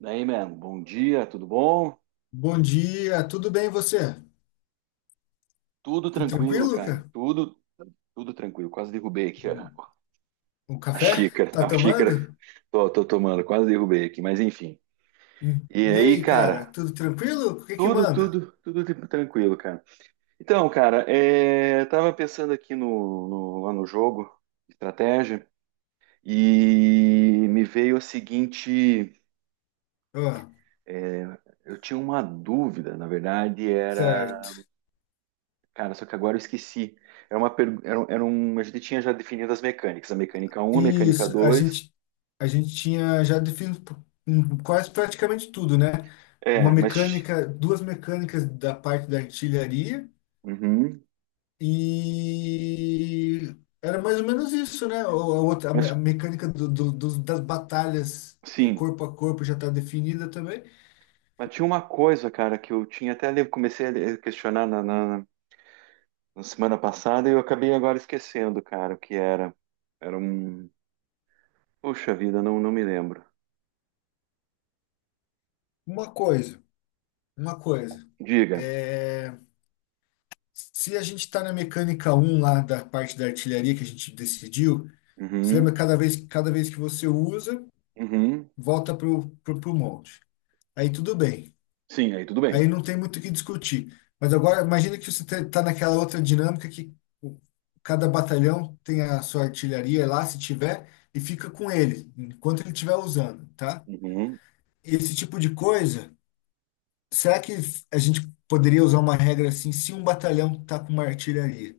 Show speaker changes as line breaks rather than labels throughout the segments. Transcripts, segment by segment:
Daí, mano, bom dia, tudo bom?
Bom dia, tudo bem e você?
Tudo
Tudo
tranquilo,
tranquilo,
cara.
cara?
Tudo tranquilo. Quase derrubei aqui a,
O
a
café?
xícara.
Tá
A xícara
tomando?
tô tomando, quase derrubei aqui, mas enfim.
Hum.
E
E
aí,
aí, cara,
cara,
tudo tranquilo? O que que
tudo,
manda?
tudo, tudo tipo tranquilo, cara. Então, cara, tava pensando aqui lá no jogo, estratégia, e me veio a seguinte.
Ó,
é, eu tinha uma dúvida, na verdade, era...
certo.
Cara, só que agora eu esqueci. Era uma per... era um... A gente tinha já definido as mecânicas. A mecânica um, a mecânica
Isso, a
dois...
gente, a gente tinha já definido quase praticamente tudo, né? Uma
É, mas...
mecânica, duas mecânicas da parte da artilharia
Uhum.
e era mais ou menos isso, né? Ou a outra, a
Mas,
mecânica das batalhas
sim.
corpo a corpo já está definida também.
Mas tinha uma coisa, cara, que eu tinha até... comecei a questionar na semana passada e eu acabei agora esquecendo, cara, o que era. Era um... Poxa vida, não me lembro.
Uma coisa, uma coisa.
Diga.
É, se a gente está na mecânica um lá da parte da artilharia que a gente decidiu, você
Uhum.
lembra que cada vez que você usa,
Uhum.
volta para o monte. Aí tudo bem.
Sim, aí tudo bem.
Aí não tem muito o que discutir. Mas agora, imagina que você está naquela outra dinâmica que o- cada batalhão tem a sua artilharia lá, se tiver, e fica com ele, enquanto ele estiver usando, tá?
Uhum.
Esse tipo de coisa. Será que a gente poderia usar uma regra assim, se um batalhão tá com uma artilharia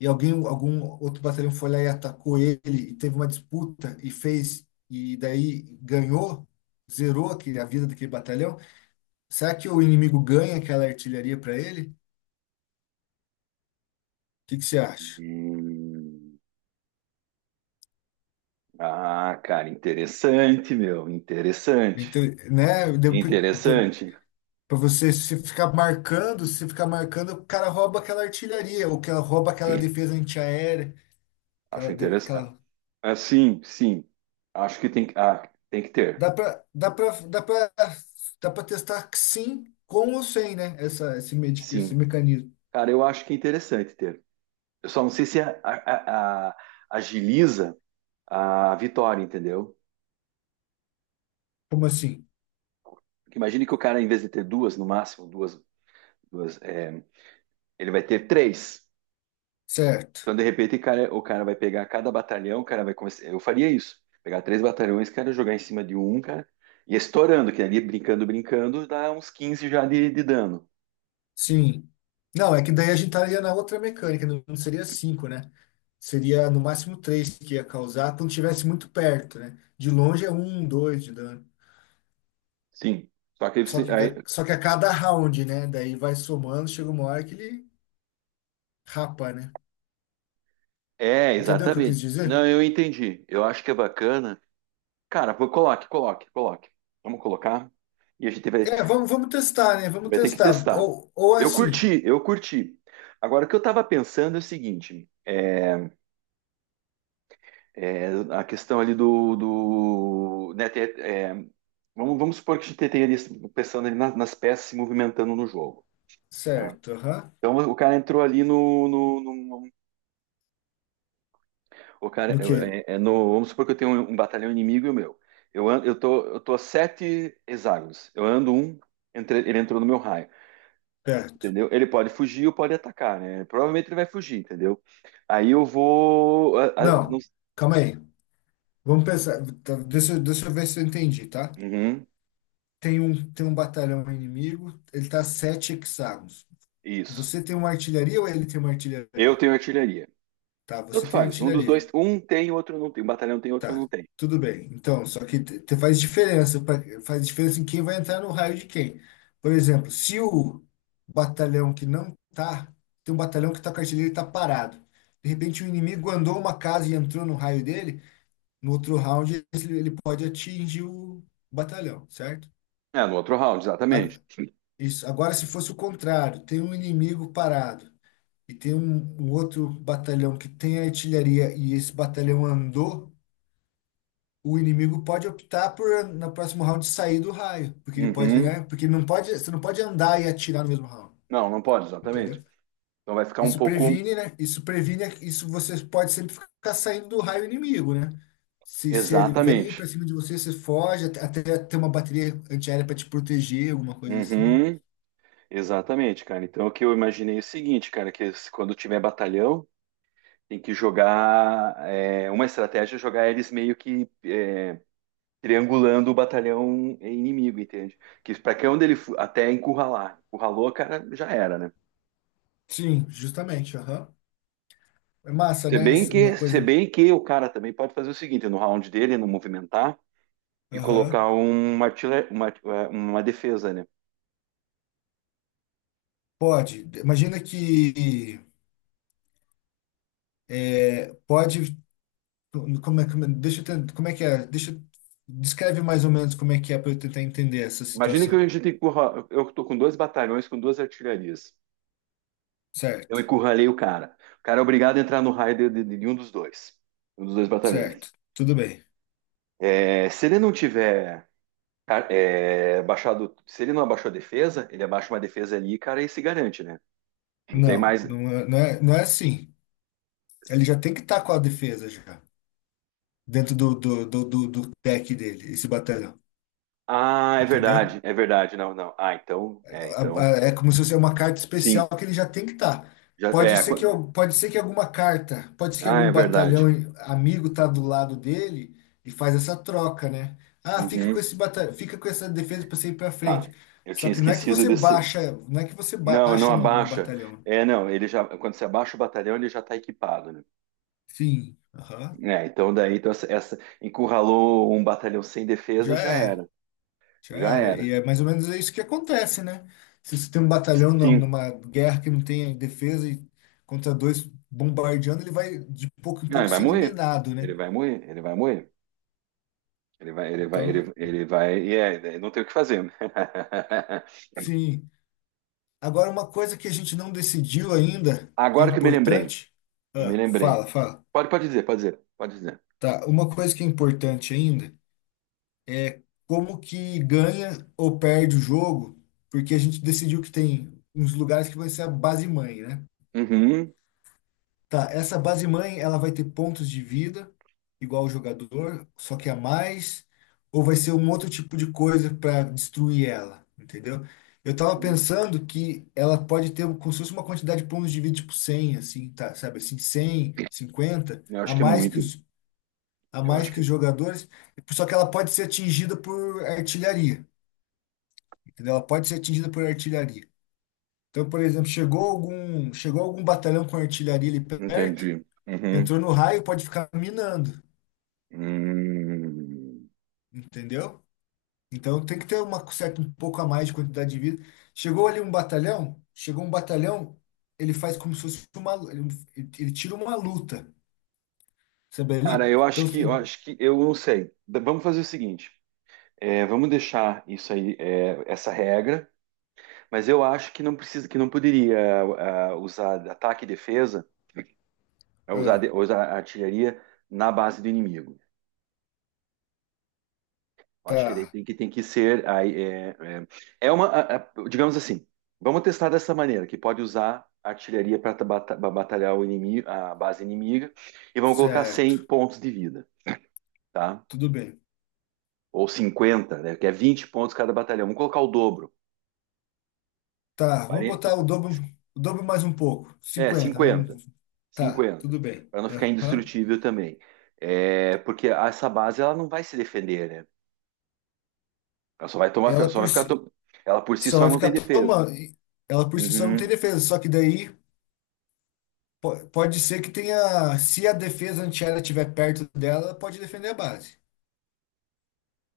e algum outro batalhão foi lá e atacou ele e teve uma disputa e fez e daí ganhou, zerou aquele, a vida daquele batalhão, será que o inimigo ganha aquela artilharia para ele? O que que você acha?
Hum. Ah, cara, interessante, meu. Interessante.
Então, né,
Interessante.
para você se ficar marcando, se ficar marcando, o cara rouba aquela artilharia ou que ela rouba aquela defesa antiaérea,
Acho
aquela, de-
interessante.
aquela
Ah, sim, sim. Acho que tem que. Ah, tem que ter.
Dá para dá para dá para dá para testar que sim com ou sem, né? Esse
Sim.
mecanismo.
Cara, eu acho que é interessante ter. Eu só não sei se agiliza a vitória, entendeu?
Como assim?
Porque imagine que o cara, em vez de ter duas, no máximo, duas, ele vai ter três.
Certo.
Então, de repente, o cara vai pegar cada batalhão, o cara vai começar. Eu faria isso. Pegar três batalhões, cara, jogar em cima de um, cara, e estourando, que ali brincando, brincando, dá uns 15 já de dano.
Sim. Não, é que daí a gente estaria na outra mecânica, não seria cinco, né? Seria no máximo três que ia causar quando estivesse muito perto, né? De longe é um, dois de dano.
Sim. Só que
Só
você-
que,
aí-
ga- só que a cada round, né? Daí vai somando, chega uma hora que ele rapa, né? Entendeu o que eu
exatamente.
quis dizer?
Não, eu entendi. Eu acho que é bacana. Cara, vou- coloque, coloque, coloque. Vamos colocar? E a gente vai,
É, vamos testar, né? Vamos
vai ter que
testar.
testar.
Ou
Eu
assim.
curti, eu curti. Agora, o que eu tava pensando é o seguinte: é, é a questão ali do né, ter- vamos supor que a gente tenha ali pensando ali na- nas, peças se movimentando no jogo, tá?
Certo, aham.
Então o cara entrou ali no, pô, cara,
No
eu-
quê?
no, vamos supor que eu tenho um batalhão inimigo e o meu. Eu tô a sete hexágonos. Eu ando um, entre- ele entrou no meu raio,
Perto.
entendeu? Ele pode fugir ou pode atacar, né? Provavelmente ele vai fugir, entendeu? Aí eu vou. A- não-
Não, calma aí. Vamos pensar, tá. Deixa eu ver se eu entendi, tá?
Uhum,
Tem um batalhão inimigo, ele tá a 7 hexágonos.
isso.
Você tem uma artilharia ou ele tem uma
Eu
artilharia?
tenho artilharia.
Tá, você
Tanto
tem
faz. Um dos
artilharia.
dois, um tem, o outro não tem. Um batalhão tem, outro
Tá,
não tem.
tudo bem. Então, só que te faz diferença, faz diferença em quem vai entrar no raio de quem. Por exemplo, se o batalhão que não tá, tem um batalhão que tá com a artilharia e tá parado. De repente, o inimigo andou uma casa e entrou no raio dele. No outro round, ele pode atingir o batalhão, certo?
É, no outro round,
A-
exatamente.
Isso. Agora, se fosse o contrário, tem um inimigo parado e tem um outro batalhão que tem artilharia e esse batalhão andou, o inimigo pode optar por, no próximo round, sair do raio, porque ele pode,
Uhum.
né? Porque não pode, você não pode andar e atirar no mesmo round,
Não, não pode,
entendeu?
exatamente. Então vai ficar um
Isso
pouco.
previne, né? Isso previne, isso você pode sempre ficar saindo do raio inimigo, né? Se ele vem
Exatamente.
pra cima de você, você foge, até ter uma bateria antiaérea pra te proteger, alguma coisa assim, né?
Uhum. Exatamente, cara. Então, o que eu imaginei é o seguinte, cara, que s- quando tiver batalhão, tem que jogar. Uma estratégia é jogar eles meio que triangulando o batalhão inimigo, entende? Que para que onde ele fu- até encurralar. Encurralou, cara, já era, né?
Sim, justamente, aham. É massa,
Se
né?
bem
Uma
que, se
coisa.
bem que o cara também pode fazer o seguinte, no round dele, no movimentar, e
Aham.
colocar um artilha- uma defesa, né?
Pode. Imagina que pode. Como é que é? Descreve mais ou menos como é que é para eu tentar entender essa
Imagina que a
situação.
gente tem que encurra- eu tô com dois batalhões com duas artilharias. Eu
Certo,
encurralei o cara. O cara é obrigado a entrar no raio de um dos dois. Um dos dois batalhões.
certo. Tudo bem.
É, se ele não tiver ca- baixado. Se ele não abaixou a defesa, ele abaixa uma defesa ali, cara, e se garante, né? Não tem
Não,
mais.
não é assim. Ele já tem que estar com a defesa já, dentro do deck dele, esse batalhão.
Ah, é
Entendeu?
verdade, é verdade. Não, não. Ah, então. É,
A-
então.
É como se fosse uma carta
Sim.
especial que ele já tem que estar.
Já,
Pode ser
qu-
que, eu- pode ser que alguma carta, pode ser que
ah, é
algum batalhão
verdade.
amigo tá do lado dele e faz essa troca, né? Ah, fica com
Uhum,
esse batalhão, fica com essa defesa para você ir para
tá.
frente.
Eu
Só
tinha
que não é que
esquecido
você
desse.
baixa, não é que você
Não, não
baixa no
abaixa.
batalhão.
É, não, ele já. Quando você abaixa o batalhão, ele já está equipado, né?
Sim, aham.
É, então daí então encurralou um batalhão sem defesa,
Já
já
é.
era,
Já
já
era.
era.
E é mais ou menos isso que acontece, né? Se você tem um batalhão
Sim.
numa guerra que não tem defesa e contra dois bombardeando, ele vai de pouco em
Não,
pouco
ele vai
sendo
morrer.
minado,
Ele
né?
vai morrer, ele vai morrer. Ele vai, ele vai,
Então,
ele, ele vai, e não tem o que fazer, né?
sim. Agora, uma coisa que a gente não decidiu ainda, que é
Agora que eu me lembrei,
importante.
eu me
Ah,
lembrei.
fala, fala.
Pode, pode dizer, pode dizer, pode dizer.
Tá, uma coisa que é importante ainda é como que ganha ou perde o jogo, porque a gente decidiu que tem uns lugares que vai ser a base mãe, né?
Uhum.
Tá, essa base mãe, ela vai ter pontos de vida, igual o jogador, só que a mais, ou vai ser um outro tipo de coisa para destruir ela, entendeu? Eu tava
Uhum.
pensando que ela pode ter como se fosse uma quantidade de pontos de vida, tipo 100 assim, tá, sabe, assim, 100, 150
Eu
a
acho que é
mais que
muito.
os, a
Eu
mais
acho
que
que
os jogadores, só que ela pode ser atingida por artilharia, entendeu? Ela pode ser atingida por artilharia. Então, por exemplo, chegou algum batalhão com artilharia ali perto.
entendi. Uhum.
Entrou no raio, pode ficar minando,
Hum.
entendeu? Então tem que ter uma certa um pouco a mais de quantidade de vida. Chegou ali um batalhão, chegou um batalhão, ele faz como se fosse ele tira uma luta, sabe
Cara,
ali?
eu
Então
acho que, eu acho que, eu não sei. Da- Vamos fazer o seguinte. É, vamos deixar isso aí, essa regra, mas eu acho que não precisa, que não poderia usar ataque e defesa, usar, de-
ah,
usar artilharia na base do inimigo. Eu acho que daí
tá,
tem que ser. Aí, é, é, é uma, a- Digamos assim, vamos testar dessa maneira, que pode usar artilharia para batalhar o inimigo, a base inimiga, e vamos colocar
certo,
100 pontos de vida, tá?
tudo bem.
Ou 50 né? Que é 20 pontos cada batalhão. Vamos colocar o dobro.
Tá, vamos botar
40,
o dobro mais um pouco,
é,
50
50
vamos, tá,
cinquenta,
tudo bem.
para não ficar
Aham.
indestrutível também. É, porque essa base ela não vai se defender, né? Ela só vai tomar,
Ela
só vai
por
ficar.
si
To- Ela por si
só
só
vai
não tem
ficar
defesa.
tomando. Ela por si só não tem
Uhum.
defesa, só que daí pode ser que tenha, se a defesa antiaérea estiver perto dela, ela pode defender a base,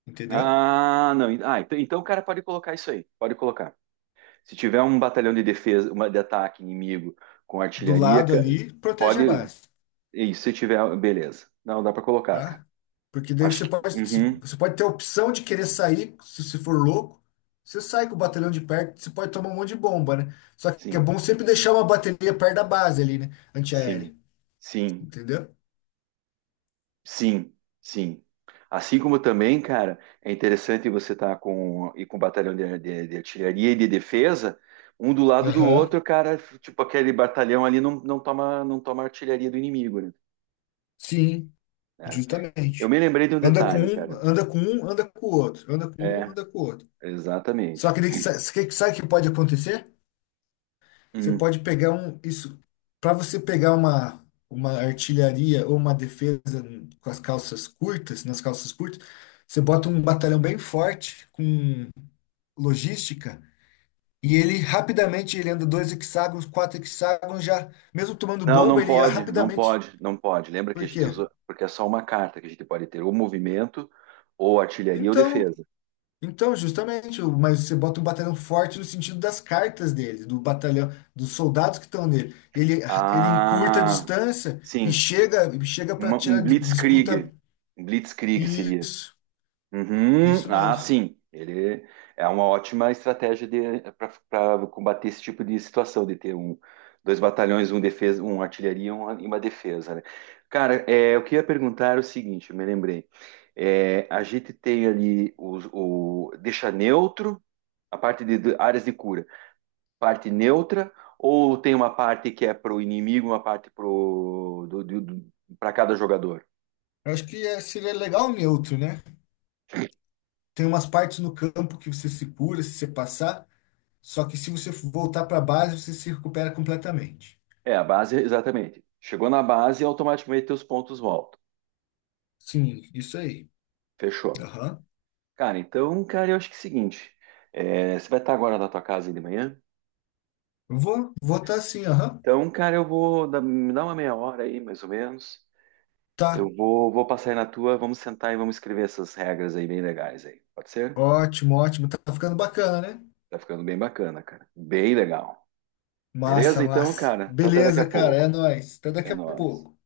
entendeu?
Ah, não. Ah, então o cara pode colocar isso aí. Pode colocar. Se tiver um batalhão de defesa, uma de ataque inimigo com
Do
artilharia,
lado
ca-
ali, protege a
pode.
base,
Isso, se tiver, beleza. Não, dá para colocar, cara.
tá? Porque daí
Acho
você
que.
pode,
Uhum.
você pode ter a opção de querer sair, se você for louco, você sai com o batalhão de perto, você pode tomar um monte de bomba, né? Só que é
Sim,
bom sempre deixar uma bateria perto da base ali, né?
sim,
Antiaérea,
sim.
entendeu?
Sim, sim. Assim como também, cara, é interessante você estar com e com um batalhão de artilharia e de defesa, um do lado do
Aham,
outro, cara, tipo aquele batalhão ali não toma artilharia do inimigo, né?
sim,
É. Eu
justamente.
me lembrei de um
Anda com
detalhe,
um,
cara.
anda com um, anda com o outro, anda com um,
É,
anda com o outro. Só
exatamente.
que daí sabe o que que pode acontecer? Você
Hum.
pode pegar um, isso, para você pegar uma artilharia ou uma defesa com as calças curtas, nas calças curtas, você bota um batalhão bem forte com logística e ele rapidamente ele anda 2 hexágonos, 4 hexágonos já, mesmo tomando
Não,
bomba,
não
ele ia
pode, não
rapidamente.
pode, não pode. Lembra que a
Por
gente
quê?
usou, porque é só uma carta que a gente pode ter, ou movimento, ou artilharia ou
Então,
defesa.
Então, justamente, mas você bota um batalhão forte no sentido das cartas dele, do batalhão, dos soldados que estão nele. Ele encurta a
Ah,
distância e
sim,
chega para
uma-
tirar
um
disputa.
Blitzkrieg. Um Blitzkrieg seria.
Isso,
Uhum.
isso
Ah,
mesmo.
sim. Ele é uma ótima estratégia para combater esse tipo de situação, de ter um, dois batalhões, um defesa, um artilharia e uma defesa, né? Cara, o que eu ia perguntar era o seguinte, eu me lembrei. É, a gente tem ali os- o, deixa neutro a parte de áreas de cura, parte neutra, ou tem uma parte que é pro inimigo, uma parte pro do, para cada jogador?
Eu acho que seria legal neutro, né? Tem umas partes no campo que você se cura se você passar, só que se você voltar para base, você se recupera completamente.
É, a base, exatamente. Chegou na base e automaticamente teus pontos voltam.
Sim, isso aí.
Fechou.
Aham.
Cara, então, cara, eu acho que é o seguinte. Você vai estar agora na tua casa aí de manhã?
Vou tá assim, aham.
Então, cara, eu vou me dar uma meia hora aí, mais ou menos.
Tá.
Eu vou passar aí na tua, vamos sentar e vamos escrever essas regras aí bem legais aí. Pode ser?
Ótimo, ótimo. Tá ficando bacana, né?
Tá ficando bem bacana, cara. Bem legal. Beleza?
Massa,
Então,
massa.
cara, então até daqui a
Beleza, cara, é
pouco.
nóis. Até
É
daqui a
nóis.
pouco.